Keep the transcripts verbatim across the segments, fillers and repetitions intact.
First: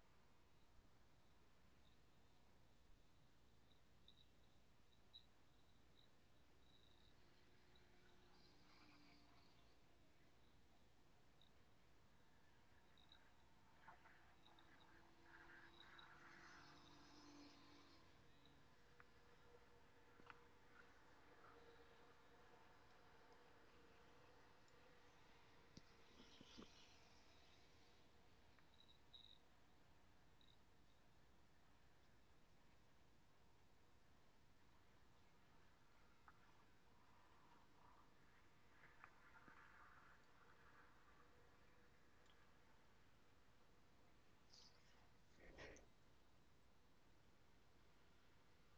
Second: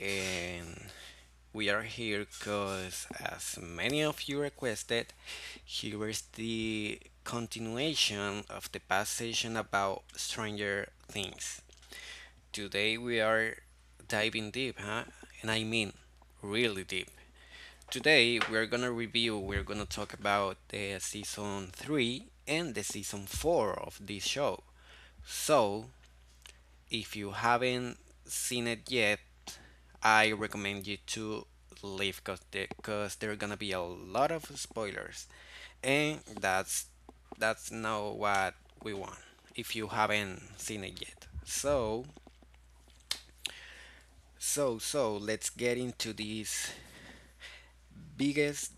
And we are here because, as many of you requested, here is the continuation of the past session about Stranger Things. Today we are diving deep, huh? And I mean really deep. Today we're gonna review, we're gonna talk about the season three and the season four of this show. So if you haven't seen it yet, I recommend you to leave because because there are gonna be a lot of spoilers, and that's that's not what we want. If you haven't seen it yet, so so so let's get into this biggest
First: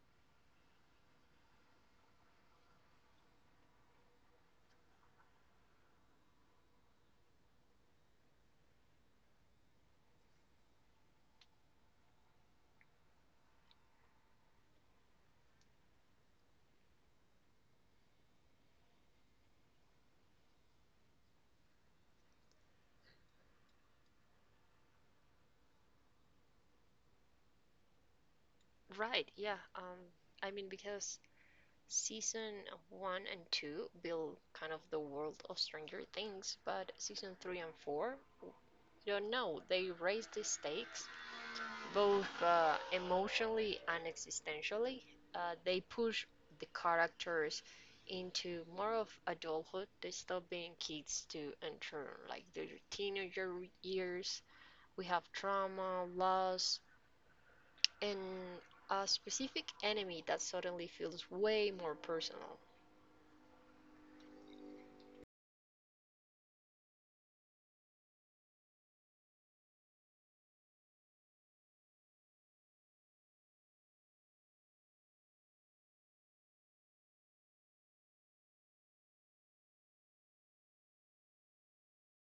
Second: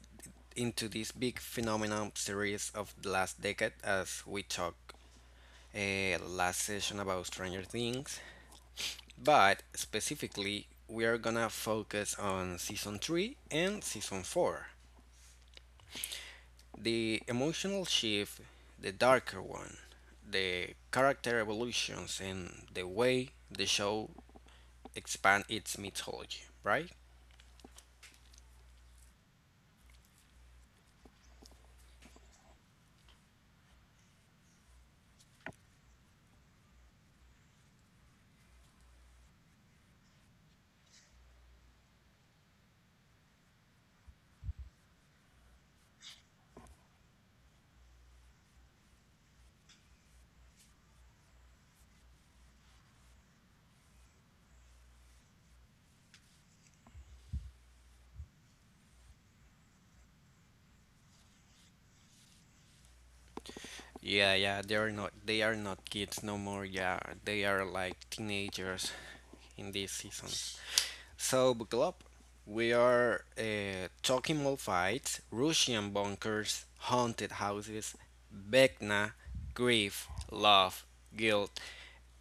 into this big phenomenon series of the last decade as we talked uh, last session about Stranger Things. But specifically, we are gonna focus on season three and season four. The emotional shift, the darker one, the character evolutions, and the way the show expand its mythology, right? Right, yeah. Um, I mean, because season one and two build kind of the world of Stranger Things, but season three and four, you don't know, they raise the stakes both uh, emotionally and existentially. Uh, they push the characters into more of adulthood. They stop being kids to enter like their teenager years. We have trauma, loss, and a specific enemy that suddenly feels way more personal. Yeah, yeah, they are not they are not kids no more. Yeah, they are like teenagers in this season. So buckle up. We are uh, talking mall fights, Russian bunkers, haunted houses, Vecna, grief, love, guilt,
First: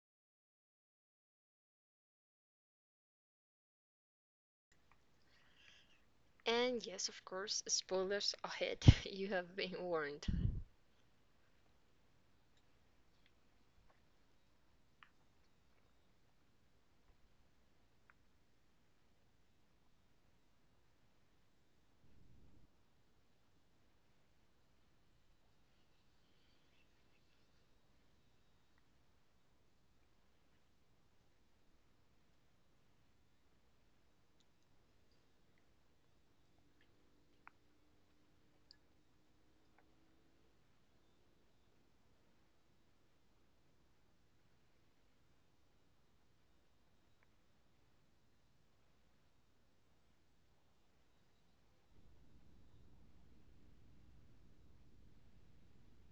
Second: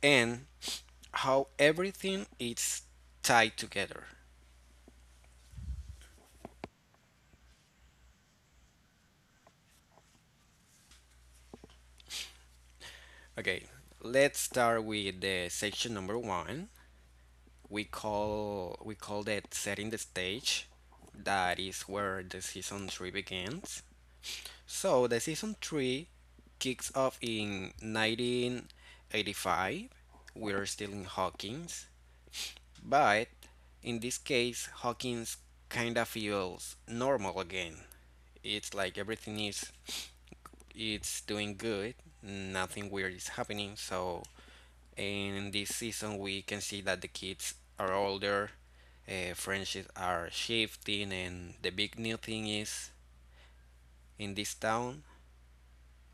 and how everything is tied together. And yes, of course, spoilers ahead. You have been warned. Okay, let's start with the section number one. We call we call that setting the stage. That is where the season three begins. So the season three kicks off in nineteen eighty-five. We're still in Hawkins, but in this case, Hawkins kind of feels normal again. It's like everything is it's doing good. Nothing weird is happening. So in this season, we can see that the kids are older. Uh, friendships are shifting, and the big new thing is in this town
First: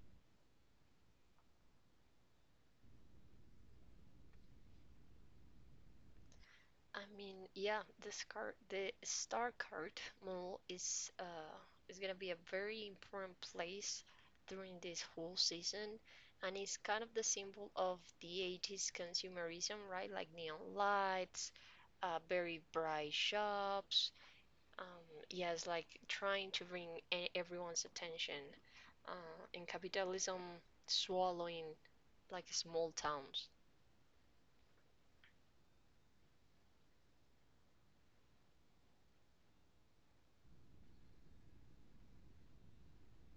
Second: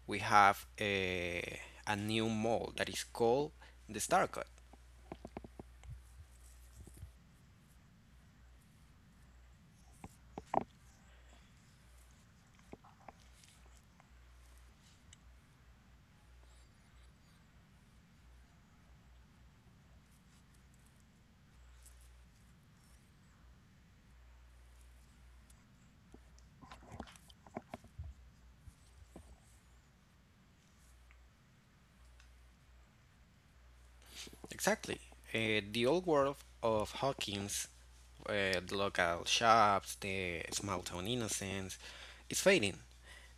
we have a, a new mold that is called the star cut. I mean, yeah, this card, the star card model is uh is gonna be a very important place during this whole season, and it's kind of the symbol of the eighties consumerism, right? Like neon lights, uh, very bright shops. Um, yes, like trying to bring e- everyone's attention. Uh, in capitalism, swallowing like small towns. Exactly. Uh, the old world of Hawkins, uh, the local shops, the small town innocence, is fading.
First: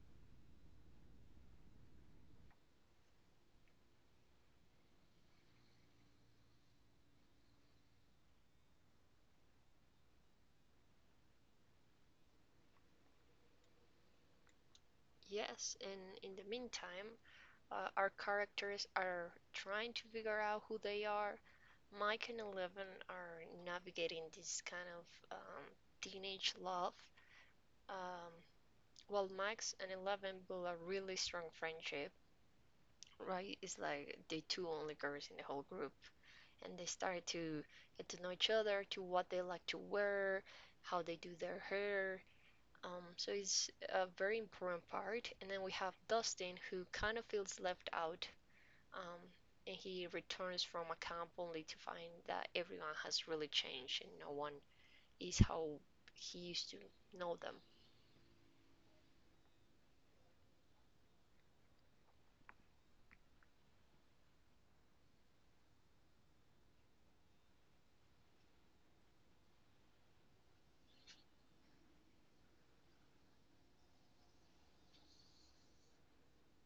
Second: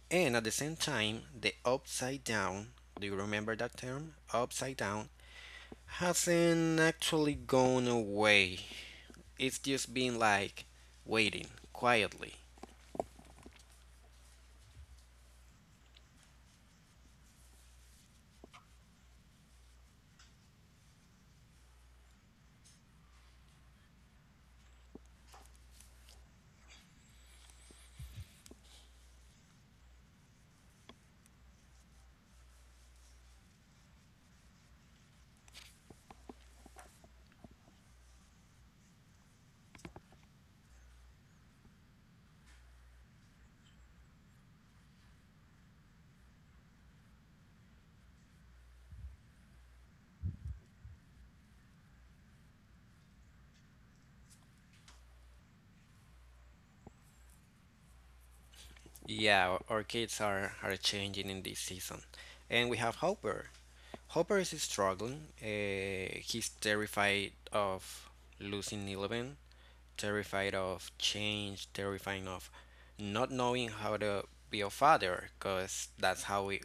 And at the same time, the upside down, do you remember that term? Upside down hasn't actually gone away. It's just been like waiting quietly. Yes, and in the meantime, uh, our characters are trying to figure out who they are. Mike and Eleven are navigating this kind of um, teenage love. Um, while Max and Eleven build a really strong friendship, right? It's like the two only girls in the whole group, and they started to get to know each other, to what they like to wear, how they do their hair. Um, so it's a very important part. And then we have Dustin, who kind of feels left out. Um, and he returns from a camp only to find that everyone has really changed and no one is how he used to know them. Yeah, our kids are, are changing in this season. And we have Hopper. Hopper is struggling. Uh, he's terrified of losing Eleven, terrified of change, terrified of not knowing how to be a father, because that's how we,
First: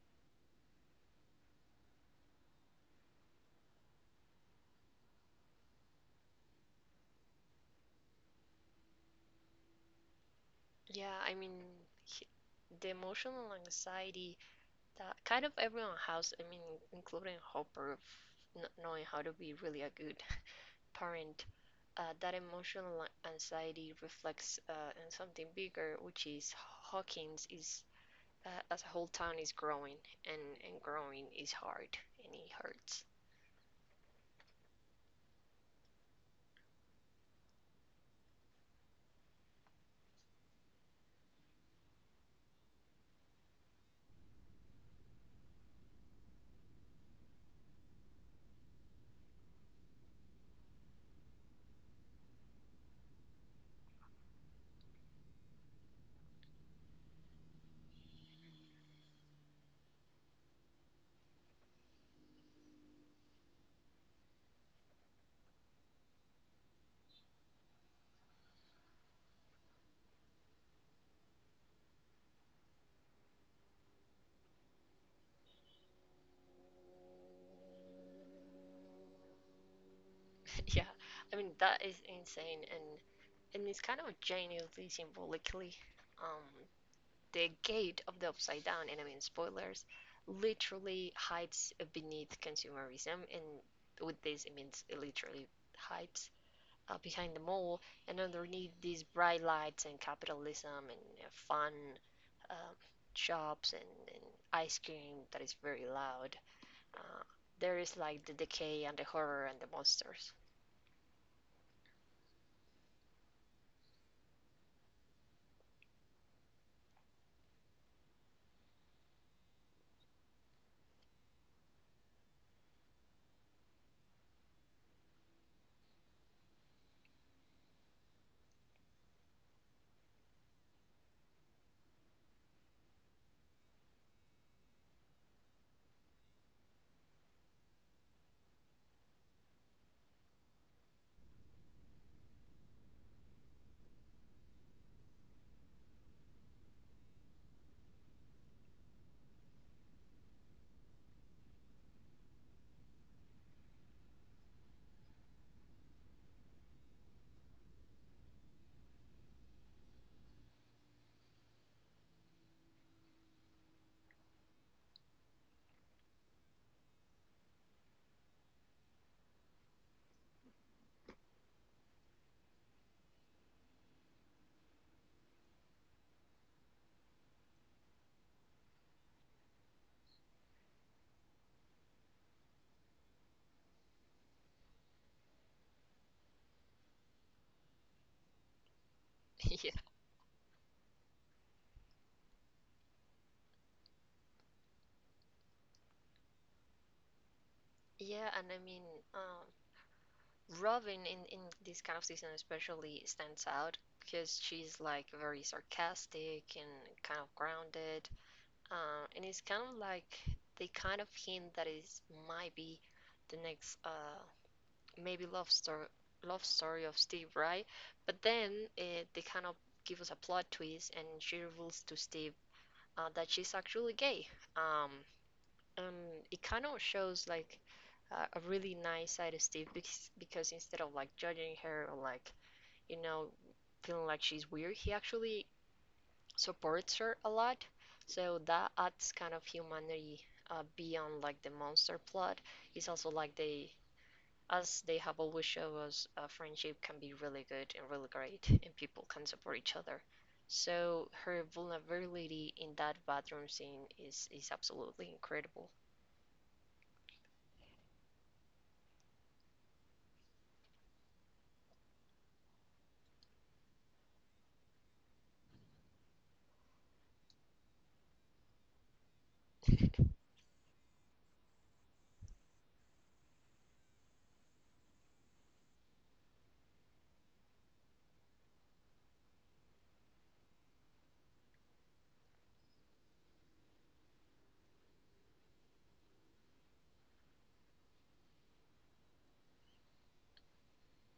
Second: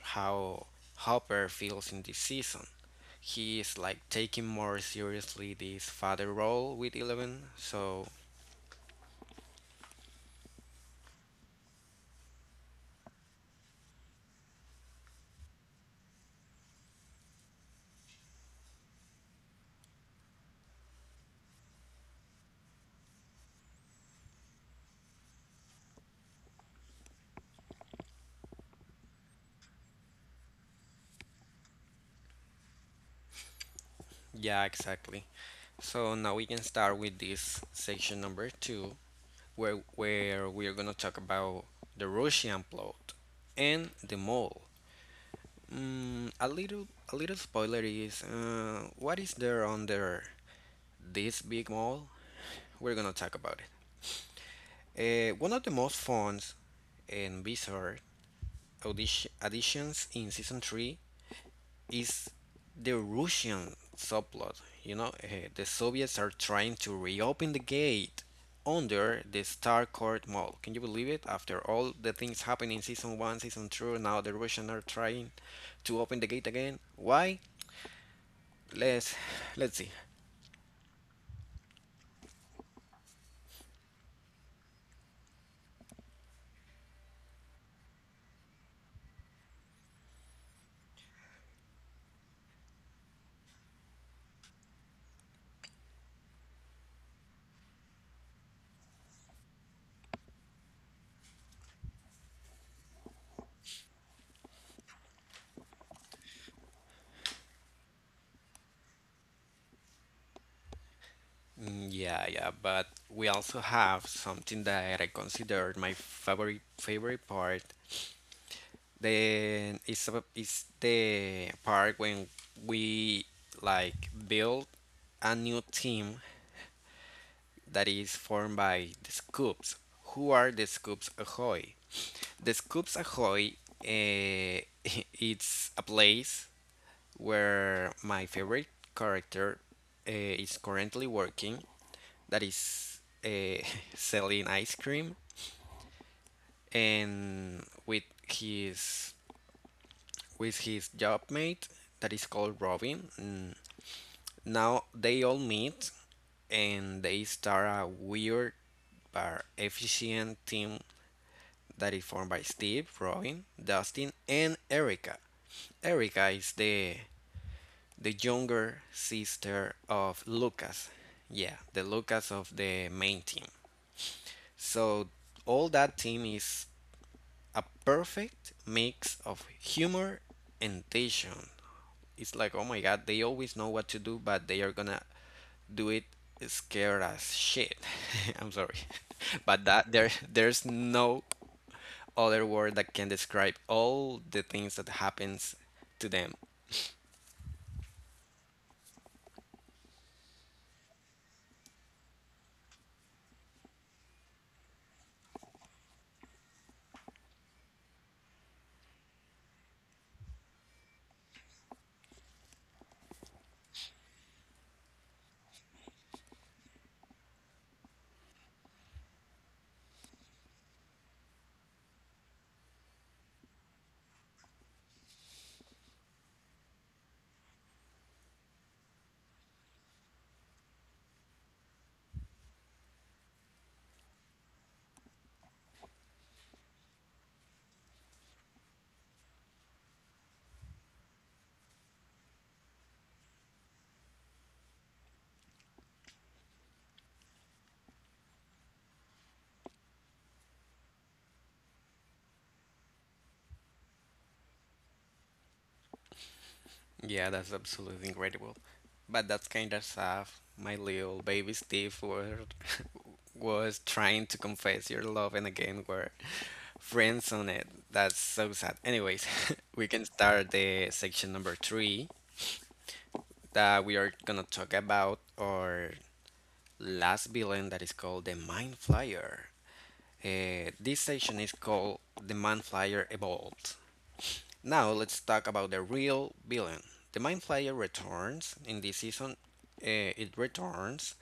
how Hopper feels in this season. He is like taking more seriously this father role with Eleven, so Yeah, I mean, he- the emotional anxiety that kind of everyone has, I mean, including Hopper, of not knowing how to be really a good parent, uh, that emotional anxiety reflects uh, in something bigger, which is Hawkins is, uh, as a whole town, is growing, and and growing is hard, and it hurts. yeah, exactly. So now we can start with this section number two, where where we are gonna talk about the Russian plot and the mole. Mm, a little a little spoiler is uh, what is there under this big mole? We're gonna talk about it. Uh, one of the most fun and bizarre audition additions in season three is the Russian subplot. You know, eh, the Soviets are trying to reopen the gate under the Starcourt Mall. Can you believe it? After all the things happened in season one, season two, now the Russians are trying to open the gate again. Why? Let's let's see. Yeah, I mean that is insane, and and it's kind of genuinely symbolically. Um, the gate of the upside down, and I mean spoilers, literally hides beneath consumerism, and with this it means it literally hides uh, behind the mall, and underneath these bright lights and capitalism and uh, fun um shops, and, and ice cream that is very loud. Uh, there is like the decay and the horror and the monsters. Mm, yeah, yeah, but we also have something that I consider my favorite favorite part. Then it's a, it's the part when we like build a new team that is formed by the Scoops. Who are the Scoops Ahoy? The Scoops Ahoy, uh, it's a place where my favorite character uh, is currently working, that is uh, selling ice cream and with his with his job mate that is called Robin. Mm, Now they all meet and they start a weird but efficient team that is formed by Steve, Robin, Dustin, and Erica. Erica is the the younger sister of Lucas. Yeah, the Lucas of the main team. So all that team is a perfect mix of humor and tension. It's like, oh my god, they always know what to do, but they are gonna do it scared as shit. I'm sorry. But Yeah. that there there's no other word that can describe all the things that happens to them. Yeah, and I mean, um, Robin in, in this kind of season especially stands out because she's like very sarcastic and kind of grounded. Uh, and it's kind of like they kind of hint that it might be the next uh, maybe love story love story of Steve, right? But then eh, they kind of give us a plot twist, and she reveals to Steve uh, that she's actually gay. Um, and it kind of shows like uh, a really nice side of Steve because, because instead of like judging her or like you know feeling like she's weird, he actually supports her a lot. So that adds kind of humanity uh, beyond like the monster plot. It's also like they, as they have always shown us, uh, friendship can be really good and really great, and people can support each other. So her vulnerability in that bathroom scene is is absolutely incredible. Yeah, that's absolutely incredible, but that's kind of sad. My little baby Steve were, was trying to confess your love and again were friends on it. That's so sad anyways. We can start the section number three that we are gonna talk about our last villain that is called the Mind Flyer. Uh, this session is called the Mind Flyer Evolved. Now let's talk about the real villain. The Mind Flyer returns in this season. Uh, it returns,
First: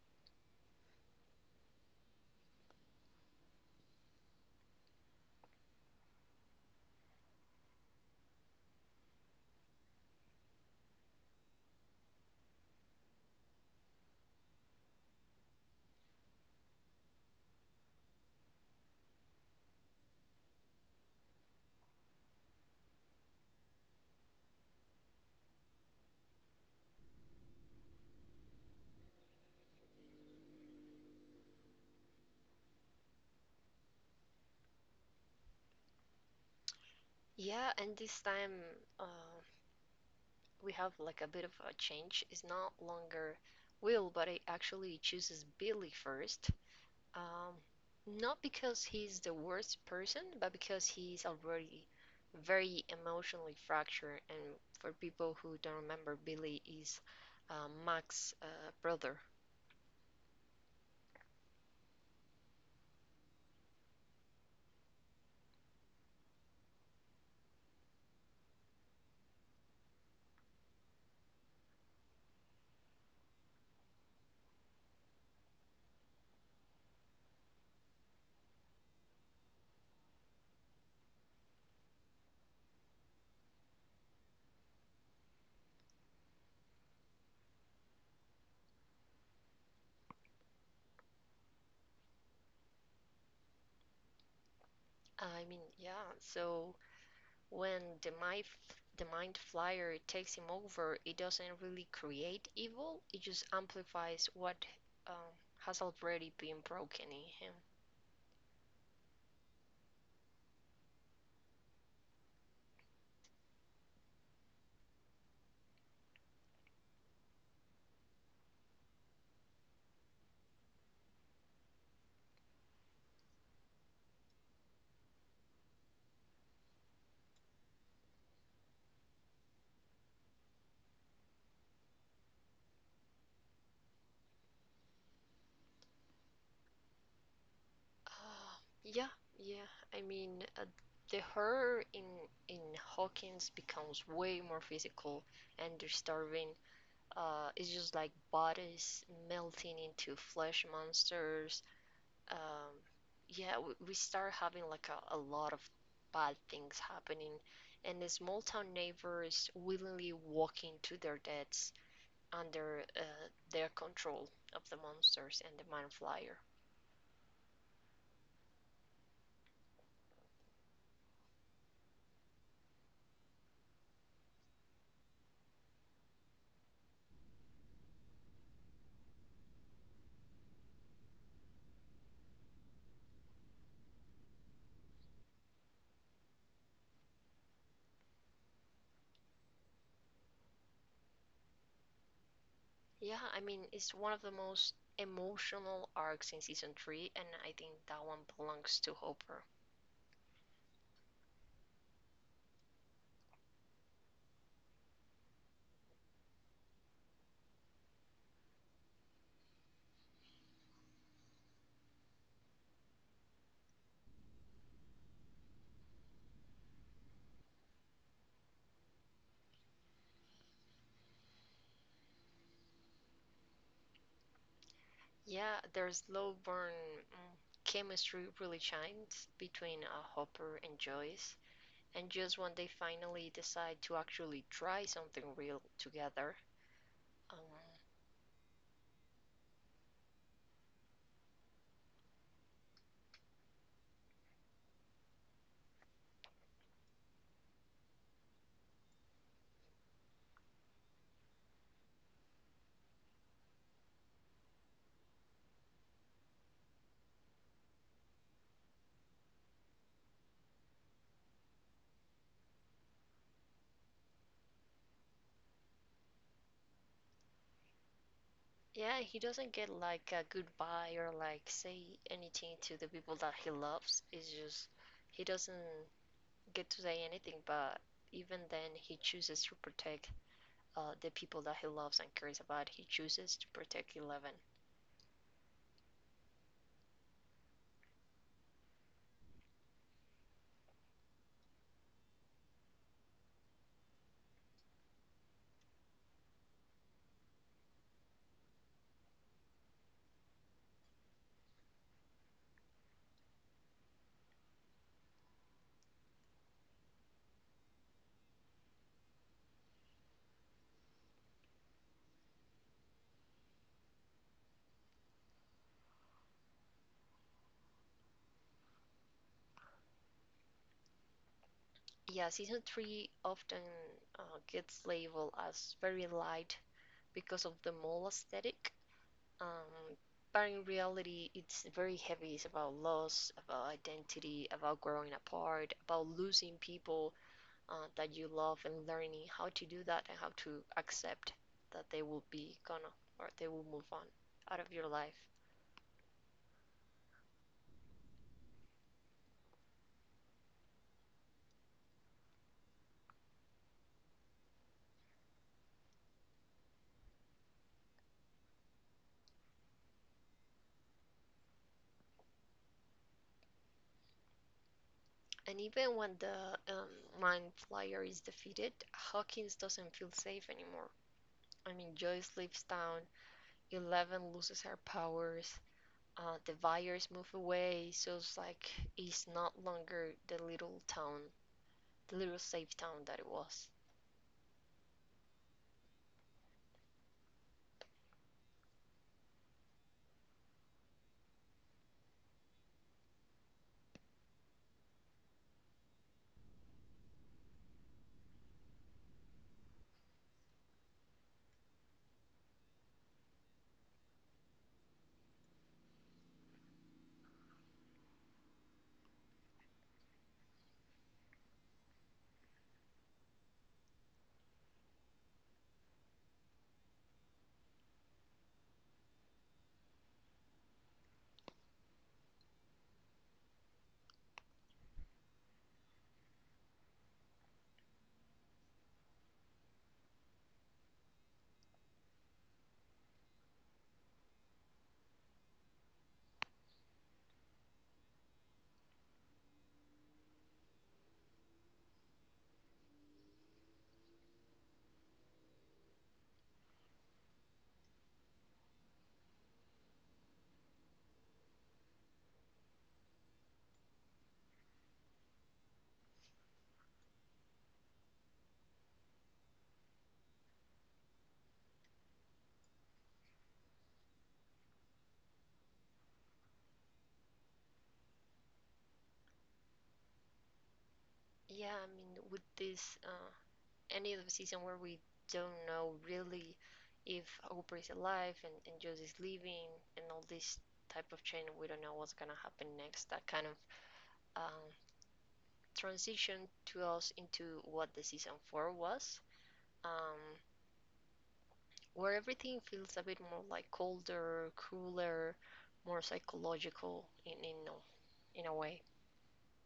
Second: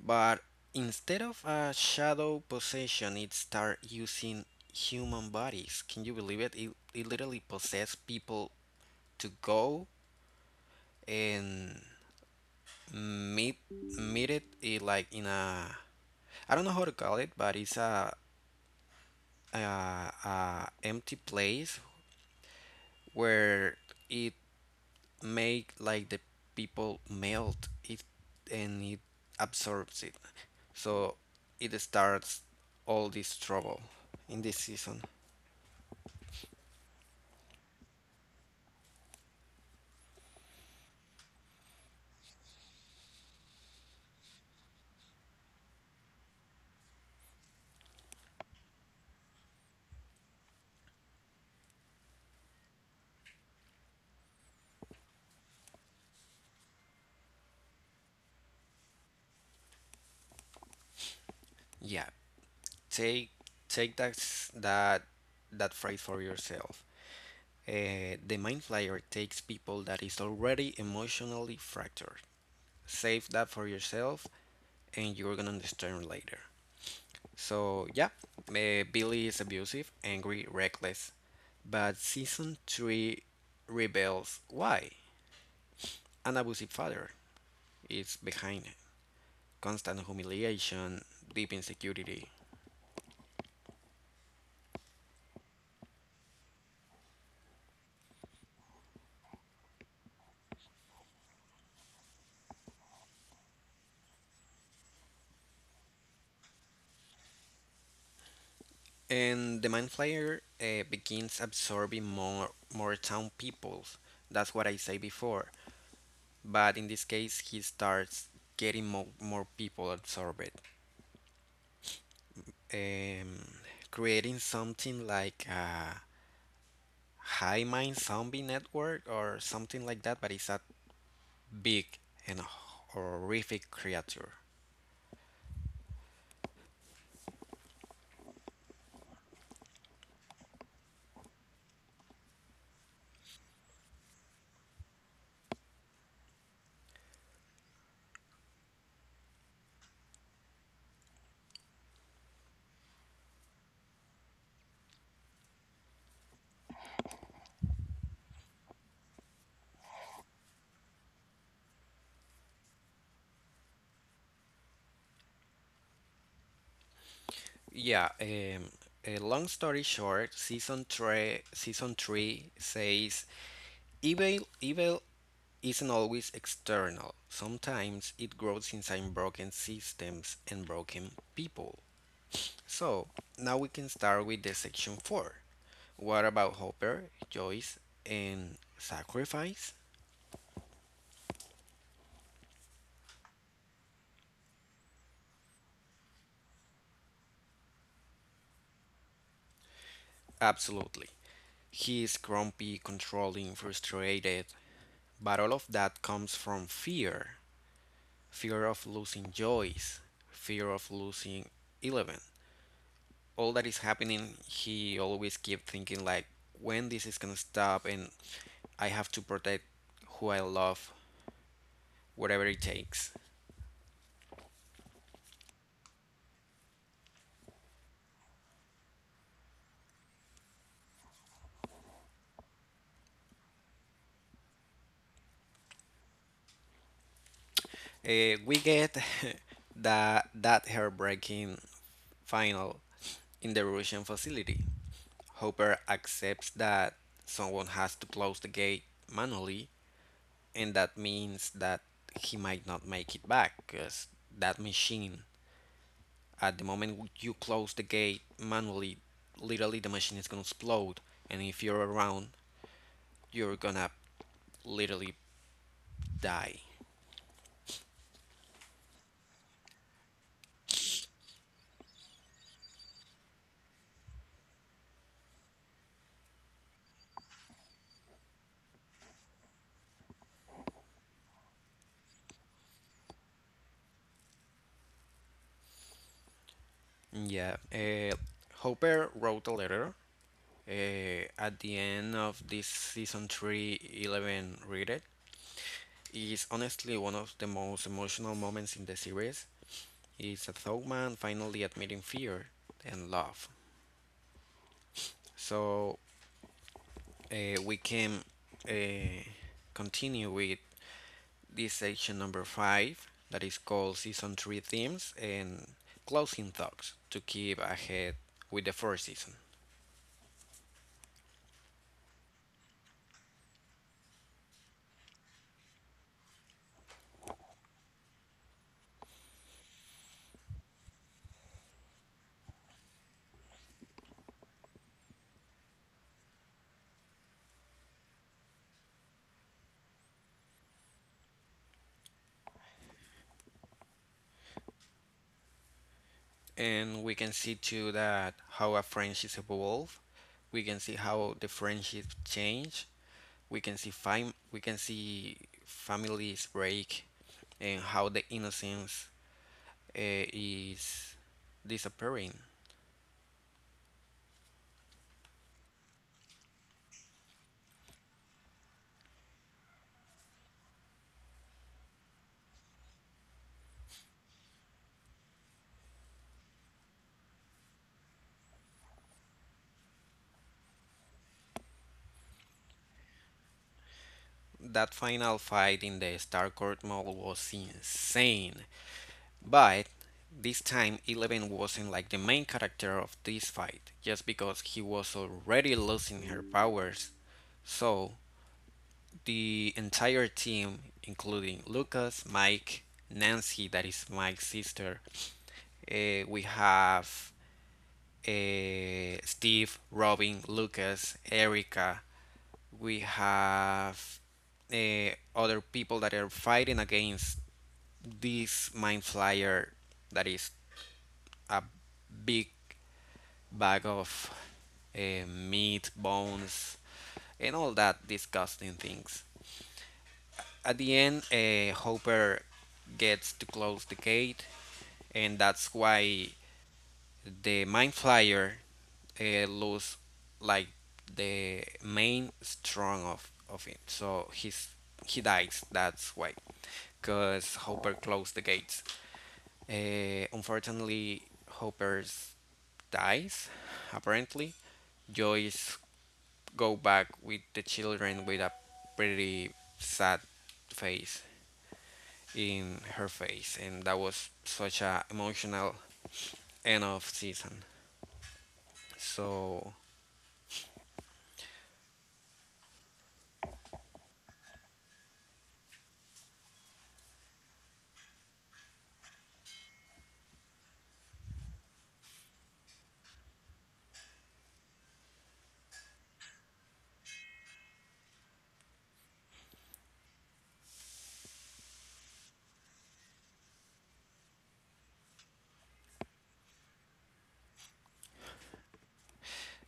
but instead of a shadow possession, it starts using human bodies. Can you believe it? It, it literally possesses people to go and meat meat it, it, like in a I don't know how to call it, but it's a, a, a empty place where it make like the people melt it and it absorbs it. So it starts all this trouble in this season. Yeah, and this time uh, we have like a bit of a change. It's not longer Will, but it actually chooses Billy first. Um, not because he's the worst person, but because he's already very emotionally fractured. And for people who don't remember, Billy is uh, Mac's uh, brother. Yeah, take take that s- that that phrase for yourself. Uh, the mind flyer takes people that is already emotionally fractured. Save that for yourself and you're gonna understand later. So yeah, eh, Billy is abusive, angry, reckless, but season three reveals why an abusive father is behind constant humiliation, deep insecurity, I mean, yeah. So when the mind, the mind flyer takes him over, it doesn't really create evil. It just amplifies what um, has already been broken in him. and the mind flayer uh, begins absorbing more more town people. That's what I say before. But in this case, he starts getting more, more people absorbed, um, creating something like a high mind zombie network or something like that, but it's a big and horrific creature. Uh, yeah, yeah. I mean, uh, the horror in in Hawkins becomes way more physical, and they're starving. Uh, it's just like bodies melting into flesh monsters. Um, yeah, we, we start having like a, a lot of bad things happening, and the small town neighbors willingly walking to their deaths under uh, their control of the monsters and the mind flyer. Yeah, um, a long story short, season three, season three says evil, evil isn't always external. Sometimes it grows inside broken systems and broken people. So now we can start with the section four. What about Hopper, Joyce, and sacrifice? Yeah, I mean, it's one of the most emotional arcs in season three, and I think that one belongs to Hopper. Absolutely. He is grumpy, controlling, frustrated, but all of that comes from fear. Fear of losing Joyce, fear of losing Eleven. All that is happening, he always keep thinking like when this is gonna stop and I have to protect who I love, whatever it takes. Yeah, their slow burn mm, chemistry really shines between uh, Hopper and Joyce, and just when they finally decide to actually try something real together, um, Uh, we get that that heartbreaking final in the Russian facility. Hopper accepts that someone has to close the gate manually, and that means that he might not make it back because that machine, at the moment you close the gate manually, literally the machine is gonna explode, and if you're around, you're gonna literally die. yeah, he doesn't get like a goodbye or like say anything to the people that he loves. It's just he doesn't get to say anything, but even then, he chooses to protect uh, the people that he loves and cares about, he chooses to protect Eleven. Yeah, uh, Hopper wrote a letter, eh, at the end of this season three, Eleven read it. It is honestly one of the most emotional moments in the series. It's a thug man finally admitting fear and love. So uh, we can uh, continue with this section number five that is called season three themes and closing thoughts to keep ahead with the first season. Yeah, season three often uh, gets labeled as very light because of the mall aesthetic. Um, but in reality, it's very heavy. It's about loss, about identity, about growing apart, about losing people uh, that you love and learning how to do that and how to accept that they will be gonna or they will move on out of your life. And we can see too that how a friendship evolve. We can see how the friendship change. We can see fam we can see families break and how the innocence uh, is disappearing. And even when the um, Mind Flyer is defeated, Hawkins doesn't feel safe anymore. I mean, Joy leaves town. Eleven loses her powers, uh, the Vires move away, so it's like it's not longer the little town, the little safe town that it was. That final fight in the Starcourt Mall was insane. But this time, Eleven wasn't like the main character of this fight, just because he was already losing her powers. So the entire team, including Lucas, Mike, Nancy, that is Mike's sister. Uh, we have uh, Steve, Robin, Lucas, Erica. We have uh, other people that are fighting against this mind flyer that is a big bag of uh, meat, bones, and all that disgusting things. At the end, uh, Hopper gets to close the gate, and that's why the Mind Flyer uh, lose like the main strong of of it. So he's he dies. That's why, cause Hopper closed the gates. Uh, unfortunately, Hopper dies. Apparently, Joyce go back with the children with a pretty sad face in her face, and that was such a emotional end of season. So Yeah, I mean, with this uh, end of the season where we don't know really if Oprah is alive, and, and Joyce is leaving and all this type of chain, we don't know what's gonna happen next. That kind of um, transition to us into what the season four was, um, where everything feels a bit more like colder, cooler, more psychological in in a- in a way.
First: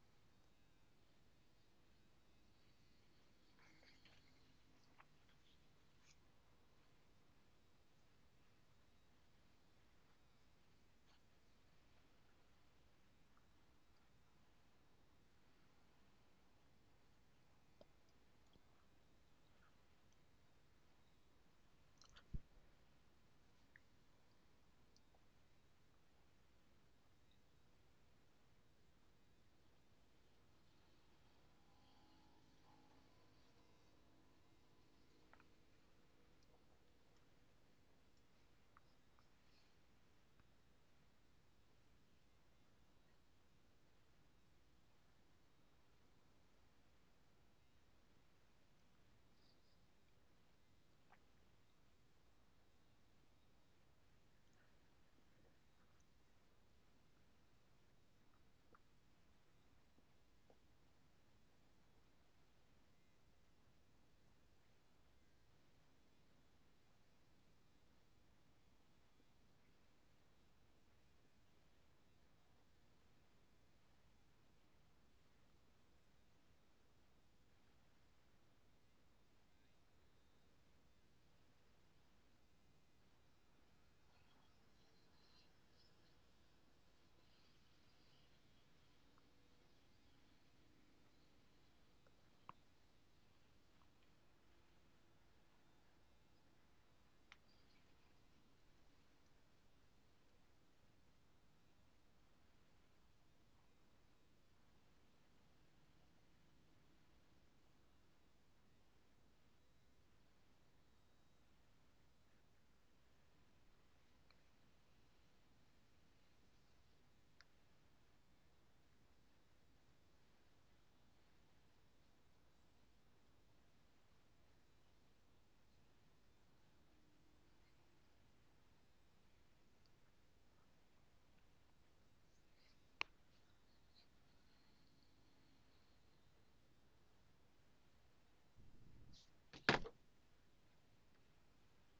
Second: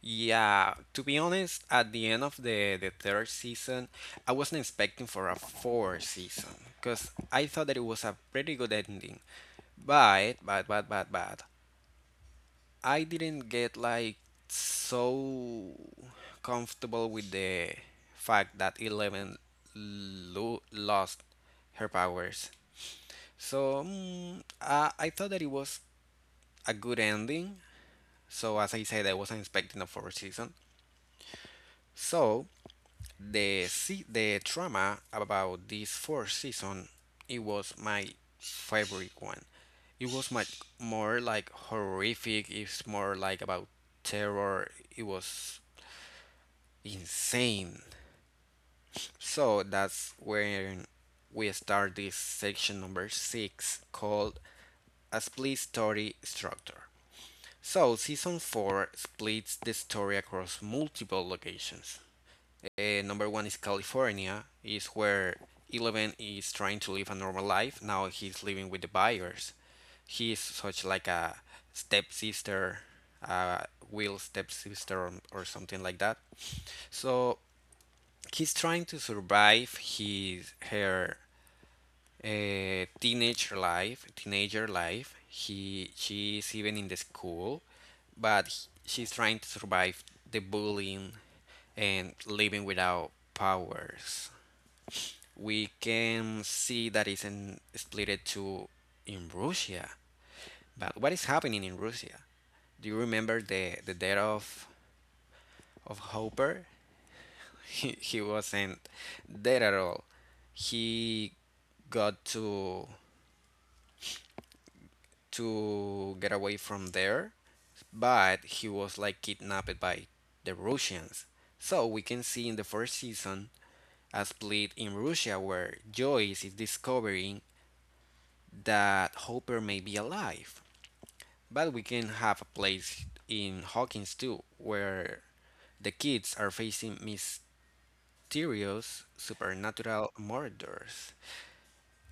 yeah, to be honest, at the end of the the third season, I wasn't expecting for a fourth season because I thought that it was a pretty good ending, but but but but but I didn't get like so comfortable with the fact that Eleven lo- lost her powers. So mm, I, I thought that it was a good ending. So as I said, I wasn't expecting a fourth season. So the se- the drama about this fourth season, it was my favorite one. It was much more like horrific. It's more like about terror. It was insane. So that's when we start this section number six called a split story structure. So, season four splits the story across multiple locations. Uh, number one is California, is where Eleven is trying to live a normal life. Now he's living with the buyers. He is such like a stepsister, uh, Will's stepsister, or or something like that. So he's trying to survive his her uh, teenage life, teenager life. He She's even in the school, but h- she's trying to survive the bullying and living without powers. We can see that it's in, split to in Russia. But what is happening in Russia? Do you remember the the death of of Hopper? He he wasn't dead at all. He got to to get away from there, but he was like kidnapped by the Russians. So we can see in the first season a split in Russia where Joyce is discovering that Hopper may be alive. But we can have a place in Hawkins too, where the kids are facing mysterious supernatural murders.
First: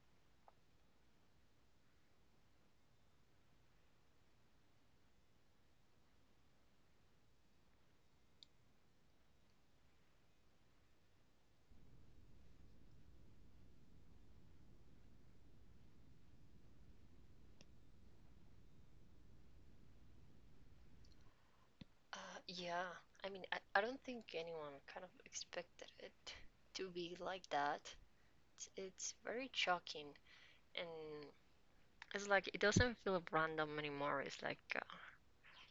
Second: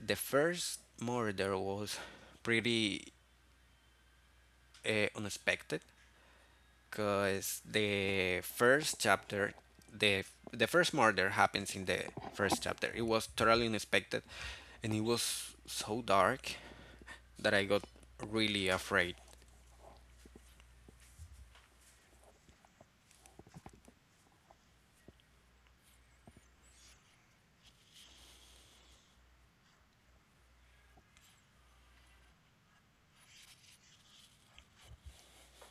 The first murder was pretty uh, unexpected because the first chapter, the the first murder happens in the first chapter. It was totally unexpected, and it was so dark that I got really afraid. Uh, yeah, I mean, I, I don't think anyone kind of expected it to be like that. It's, it's very shocking, and it's like it doesn't feel random anymore. It's like uh,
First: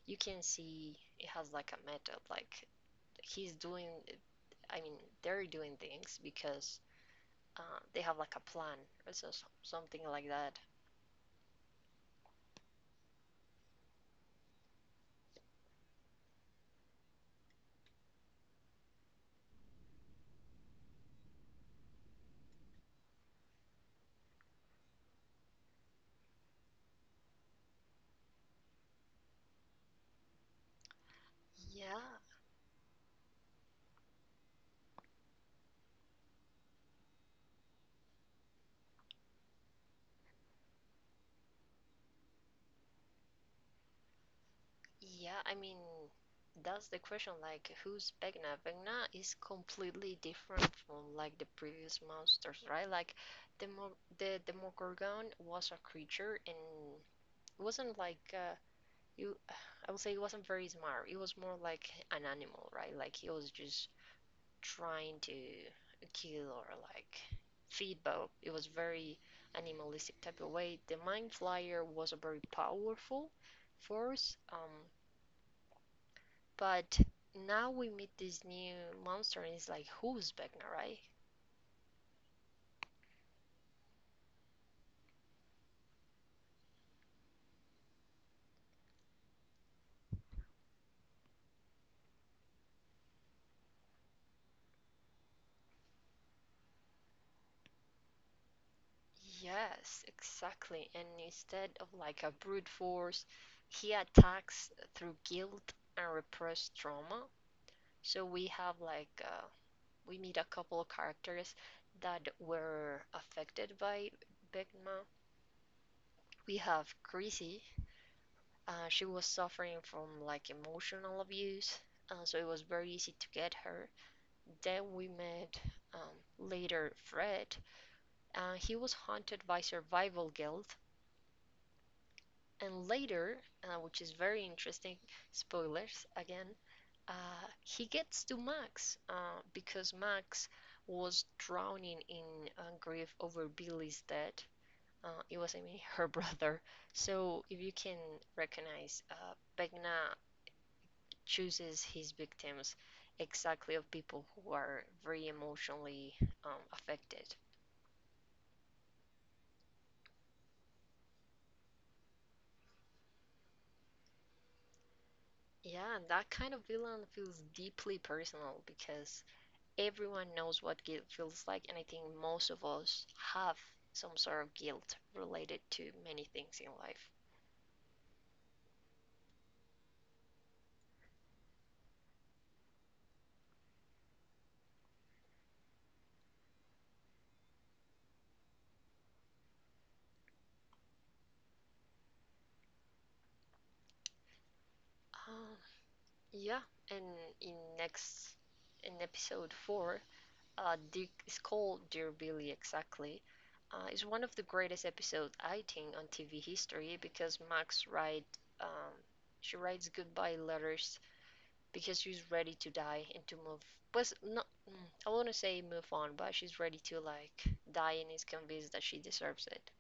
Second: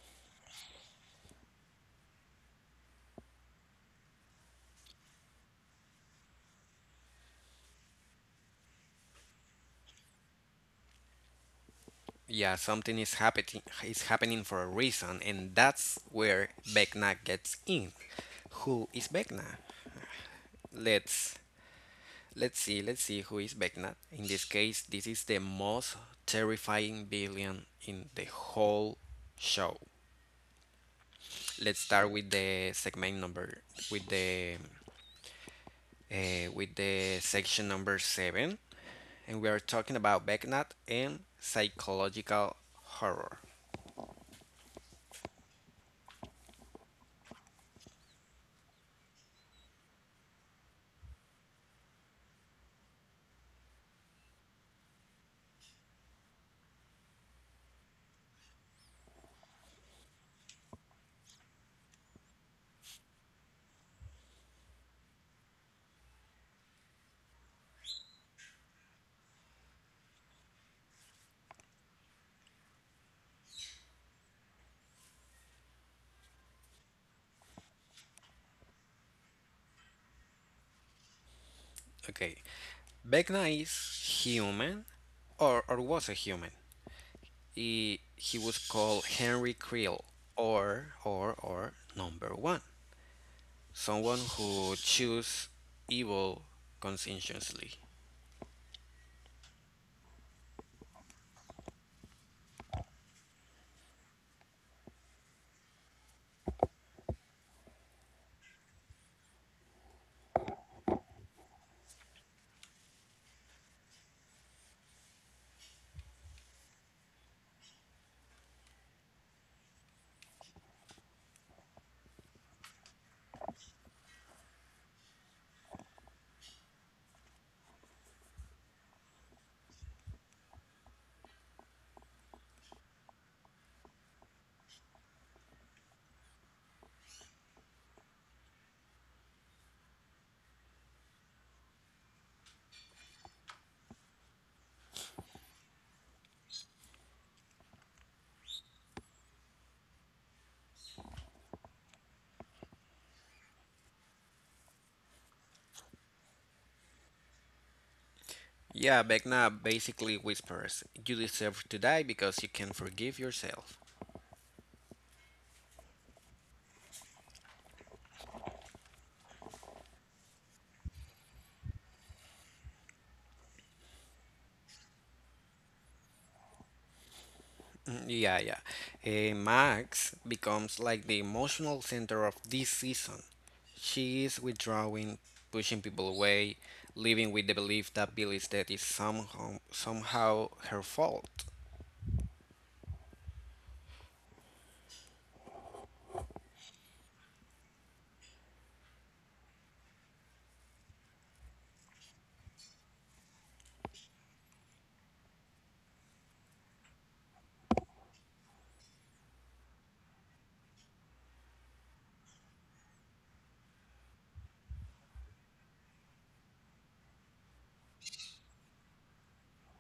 you can see it has like a method, like he's doing I mean they're doing things because uh, they have like a plan or so, something like that. Yeah, something is happening is happening for a reason, and that's where Vecna gets in. Who is Vecna? Let's let's see let's see who is Vecna. In this case, this is the most terrifying villain in the whole show. Let's start yeah with the segment number with the uh, with the section number seven, and we are talking about Vecna and psychological horror. yeah I mean, that's the question, like who's Vecna? Vecna is completely different from like the previous monsters, right? Like the Mo- the demogorgon was a creature, and it wasn't like, uh, you, I would say it wasn't very smart. It was more like an animal, right? Like he was just trying to kill or like feed, but it was very animalistic type of way. The Mind Flyer was a very powerful force, um, but now we meet this new monster and it's like, who's Vecna, right? Okay, Vecna is human, or or was a human. He he was called Henry Creel, or or or number one, someone who choose evil conscientiously. Yes, exactly. And instead of like a brute force, he attacks through guilt and repressed trauma. So we have like uh, we meet a couple of characters that were affected by Big. We have Chrissy. Uh, she was suffering from like emotional abuse, uh, so it was very easy to get her. Then we met um, later Fred. Uh, he was haunted by survival guilt, and later, uh, which is very interesting, spoilers again. Uh, he gets to Max uh, because Max was drowning in uh, grief over Billy's death. Uh, it was, I mean, her brother. So if you can recognize, uh, Begna chooses his victims exactly of people who are very emotionally um, affected. Yeah, Vecna basically whispers, "You deserve to die because you can forgive yourself." Yeah, and that kind of villain feels deeply personal because everyone knows what guilt feels like, and I think most of us have some sort of guilt related to many things in life. Mm. Yeah, yeah. Eh, Max becomes like the emotional center of this season. She is withdrawing, pushing people away, living with the belief that Billy's death is somehow, somehow her fault. Um, yeah, and in next in episode four, uh, Dick is called Dear Billy exactly, uh, is one of the greatest episodes I think on T V history because Max write, um, she writes goodbye letters because she's ready to die and to move. Was not, mm, I want to say move on, but she's ready to like die and is convinced that she deserves it.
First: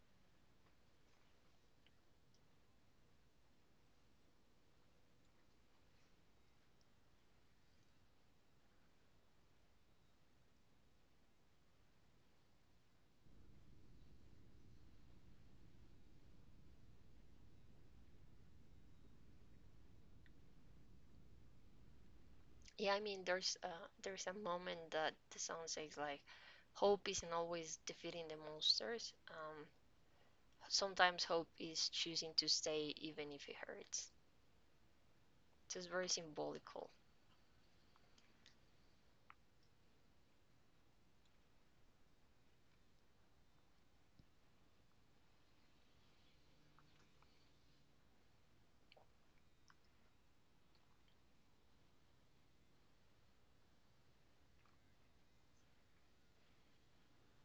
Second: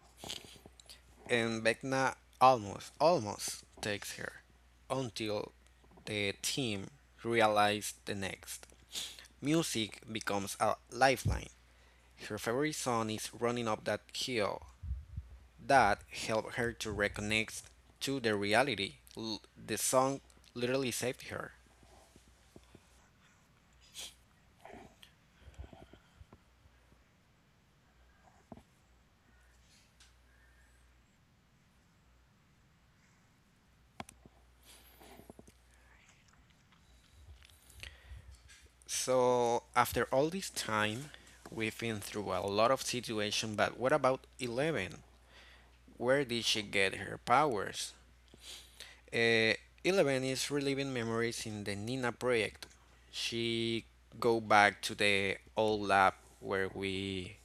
And Vecna almost, almost takes her until the team realize the next. Music becomes a lifeline. Her favorite song is Running Up That Hill. That helped her to reconnect to the reality. L- the song literally saved her. Yeah, I mean there's uh, there's a moment that the song says like hope isn't always defeating the monsters. Um, sometimes hope is choosing to stay even if it hurts. It is very symbolical. So, after all this time, we've been through a lot of situations, but what about Eleven? Where did she get her powers? Uh, Eleven is reliving memories in the Nina project. She go back to the old lab where we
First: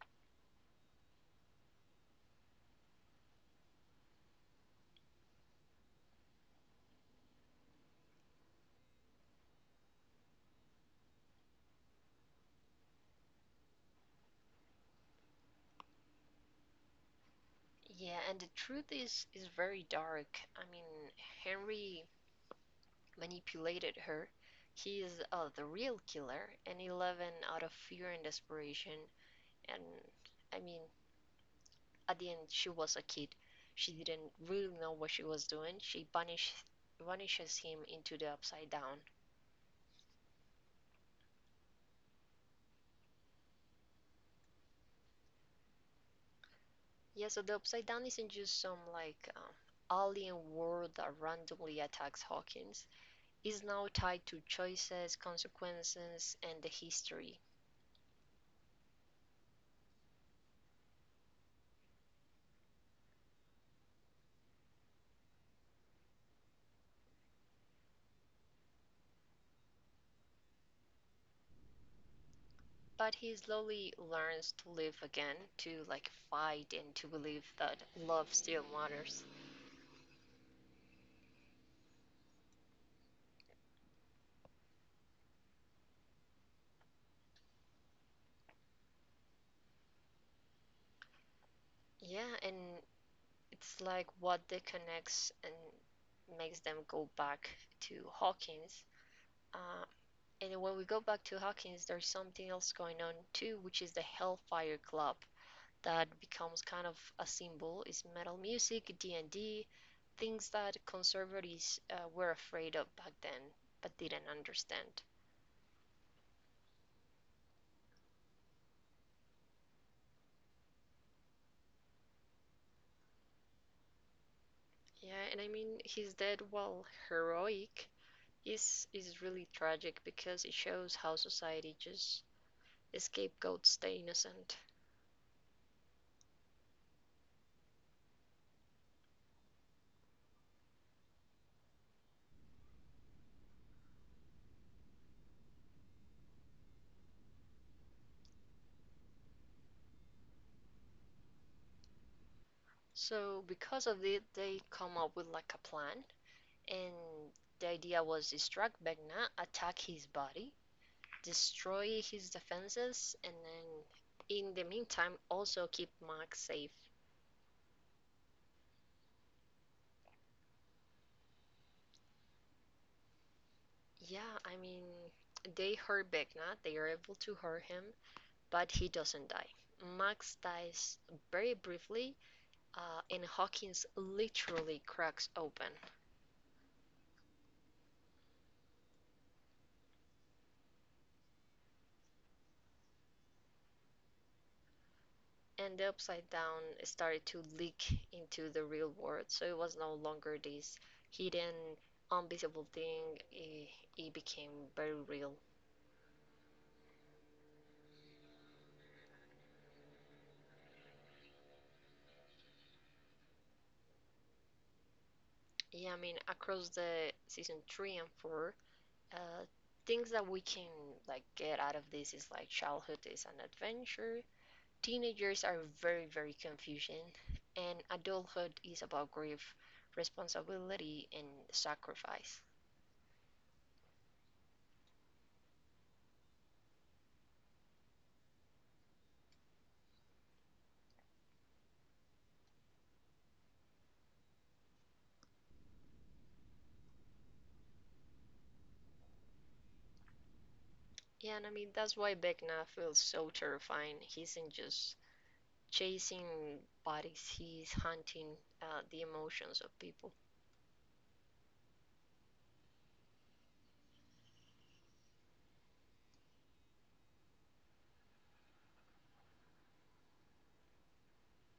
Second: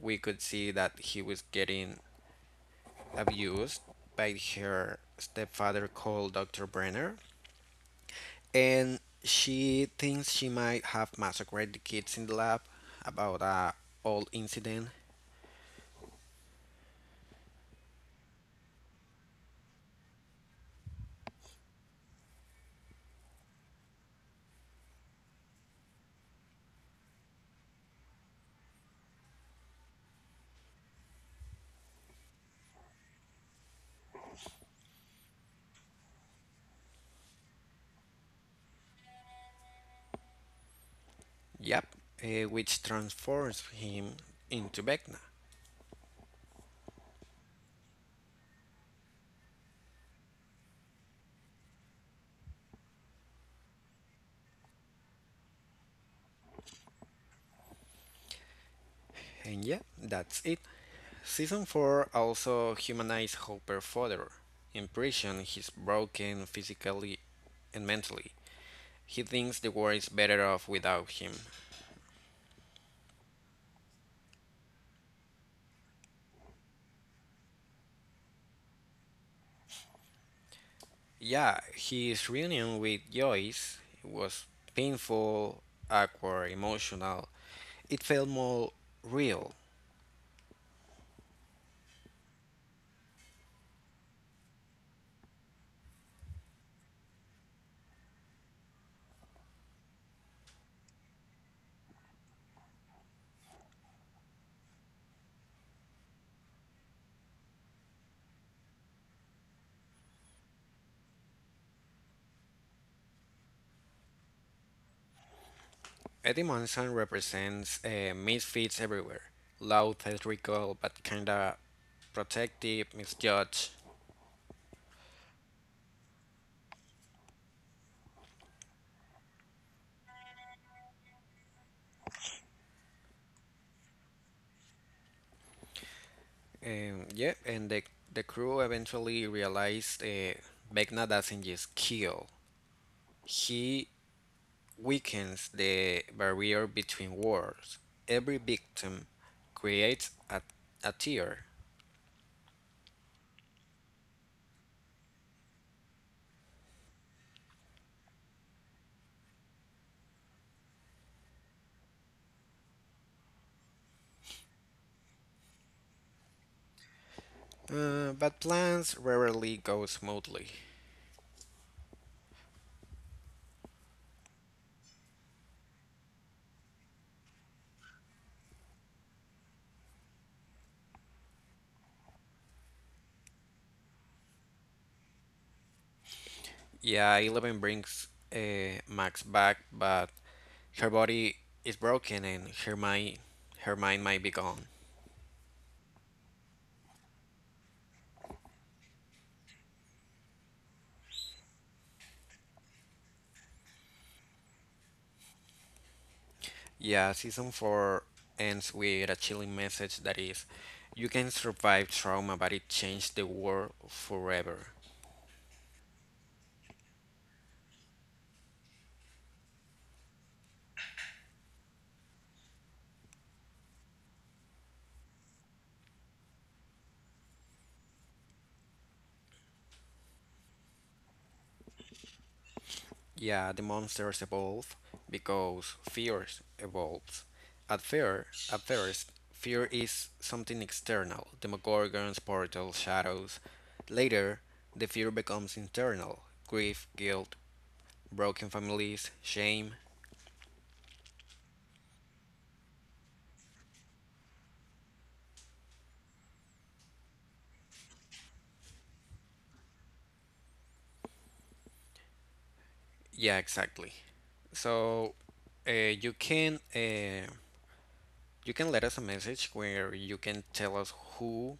we could see that he was getting abused by her stepfather called doctor Brenner, and she thinks she might have massacred the kids in the lab about a old incident. Yeah, and the truth is is very dark. I mean, Henry manipulated her. He is uh, the real killer, and Eleven, out of fear and desperation, and I mean, at the end, she was a kid. She didn't really know what she was doing. She punish, vanishes him into the Upside Down. Yep, eh, which transforms him into Vecna. Yeah, so the Upside Down isn't just some like um, alien world that randomly attacks Hawkins. Is now tied to choices, consequences, and the history. And yeah, that's it. Season four also humanized Hopper further. In prison, he's broken physically and mentally. He thinks the world is better off without him. But he slowly learns to live again, to like fight and to believe that love still matters. Yeah, his reunion with Joyce was painful, awkward, emotional. It felt more real. Yeah, and it's like what they connects and makes them go back to Hawkins. Uh, and when we go back to Hawkins, there's something else going on too, which is the Hellfire Club. That becomes kind of a symbol is metal music, D and D, things that conservatives uh, were afraid of back then but didn't understand. Eddie Munson represents uh, misfits everywhere. Loud, theatrical, but kinda protective, misjudged. Yeah, and I mean his death, while heroic, is is really tragic because it shows how society just scapegoats stay innocent. Um, yeah, and the, the crew eventually realized uh, Vecna doesn't just kill. He weakens the barrier between worlds. Every victim creates a, a tear. So because of it, they come up with like a plan, and the idea was distract Vecna, attack his body, destroy his defenses, and then in the meantime also keep Max safe. Uh, but plans rarely go smoothly. Yeah, I mean they hurt Vecna, they are able to hurt him, but he doesn't die. Max dies very briefly, uh, and Hawkins literally cracks open, Yeah, Eleven brings uh, Max back, but her body is broken and her mind, her mind might be gone. and the upside down started to leak into the real world. So it was no longer this hidden, invisible thing. It, it became very real. Yeah, season four ends with a chilling message that is, you can survive trauma, but it changed the world forever. Yeah, I mean, across the season three and four, uh, things that we can like get out of this is like childhood is an adventure, teenagers are very, very confusing, and adulthood is about grief, responsibility, and sacrifice. Yeah, the monsters evolve because fears evolves. At fear, at first, fear is something external: demogorgons, portals, shadows. Later, the fear becomes internal: grief, guilt, broken families, shame. Yeah, and I mean, that's why Vecna feels so terrifying. He isn't just chasing bodies, he's hunting uh, the emotions of people. Yeah, exactly. So, uh, you can uh, you can let us a message where you can tell us who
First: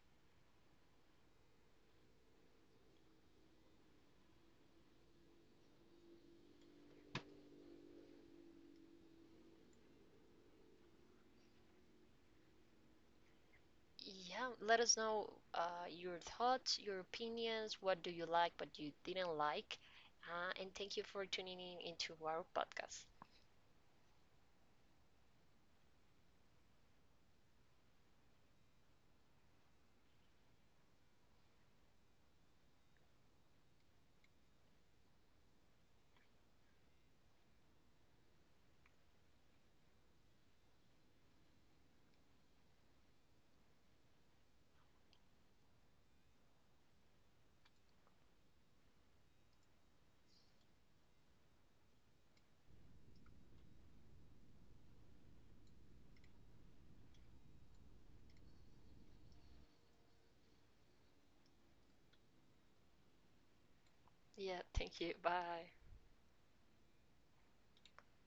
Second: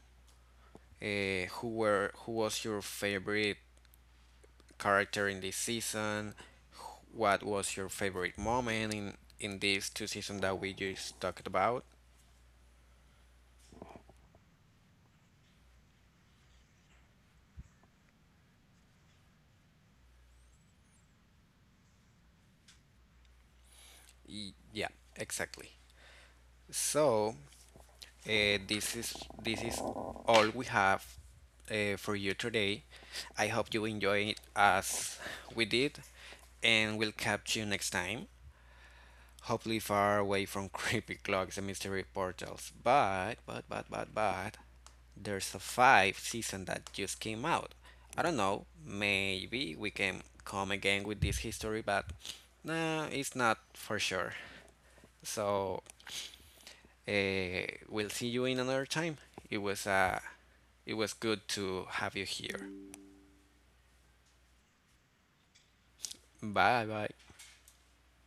uh, who were who was your favorite character in this season? What was your favorite moment in in these two seasons that we just talked about? Yeah, let us know uh, your thoughts, your opinions, what do you like, what you didn't like. Uh, and thank you for tuning in into our podcast. Yeah, exactly. So, uh, this is this is all we have uh, for you today. I hope you enjoy it as we did, and we'll catch you next time. Hopefully far away from creepy clocks and mystery portals. But, but, but, but, but, there's a five season that just came out. I don't know, maybe we can come again with this history, but nah, it's not for sure. So, uh, we'll see you in another time. It was uh, it was good to have you here. Yeah, thank you. Bye. Bye bye.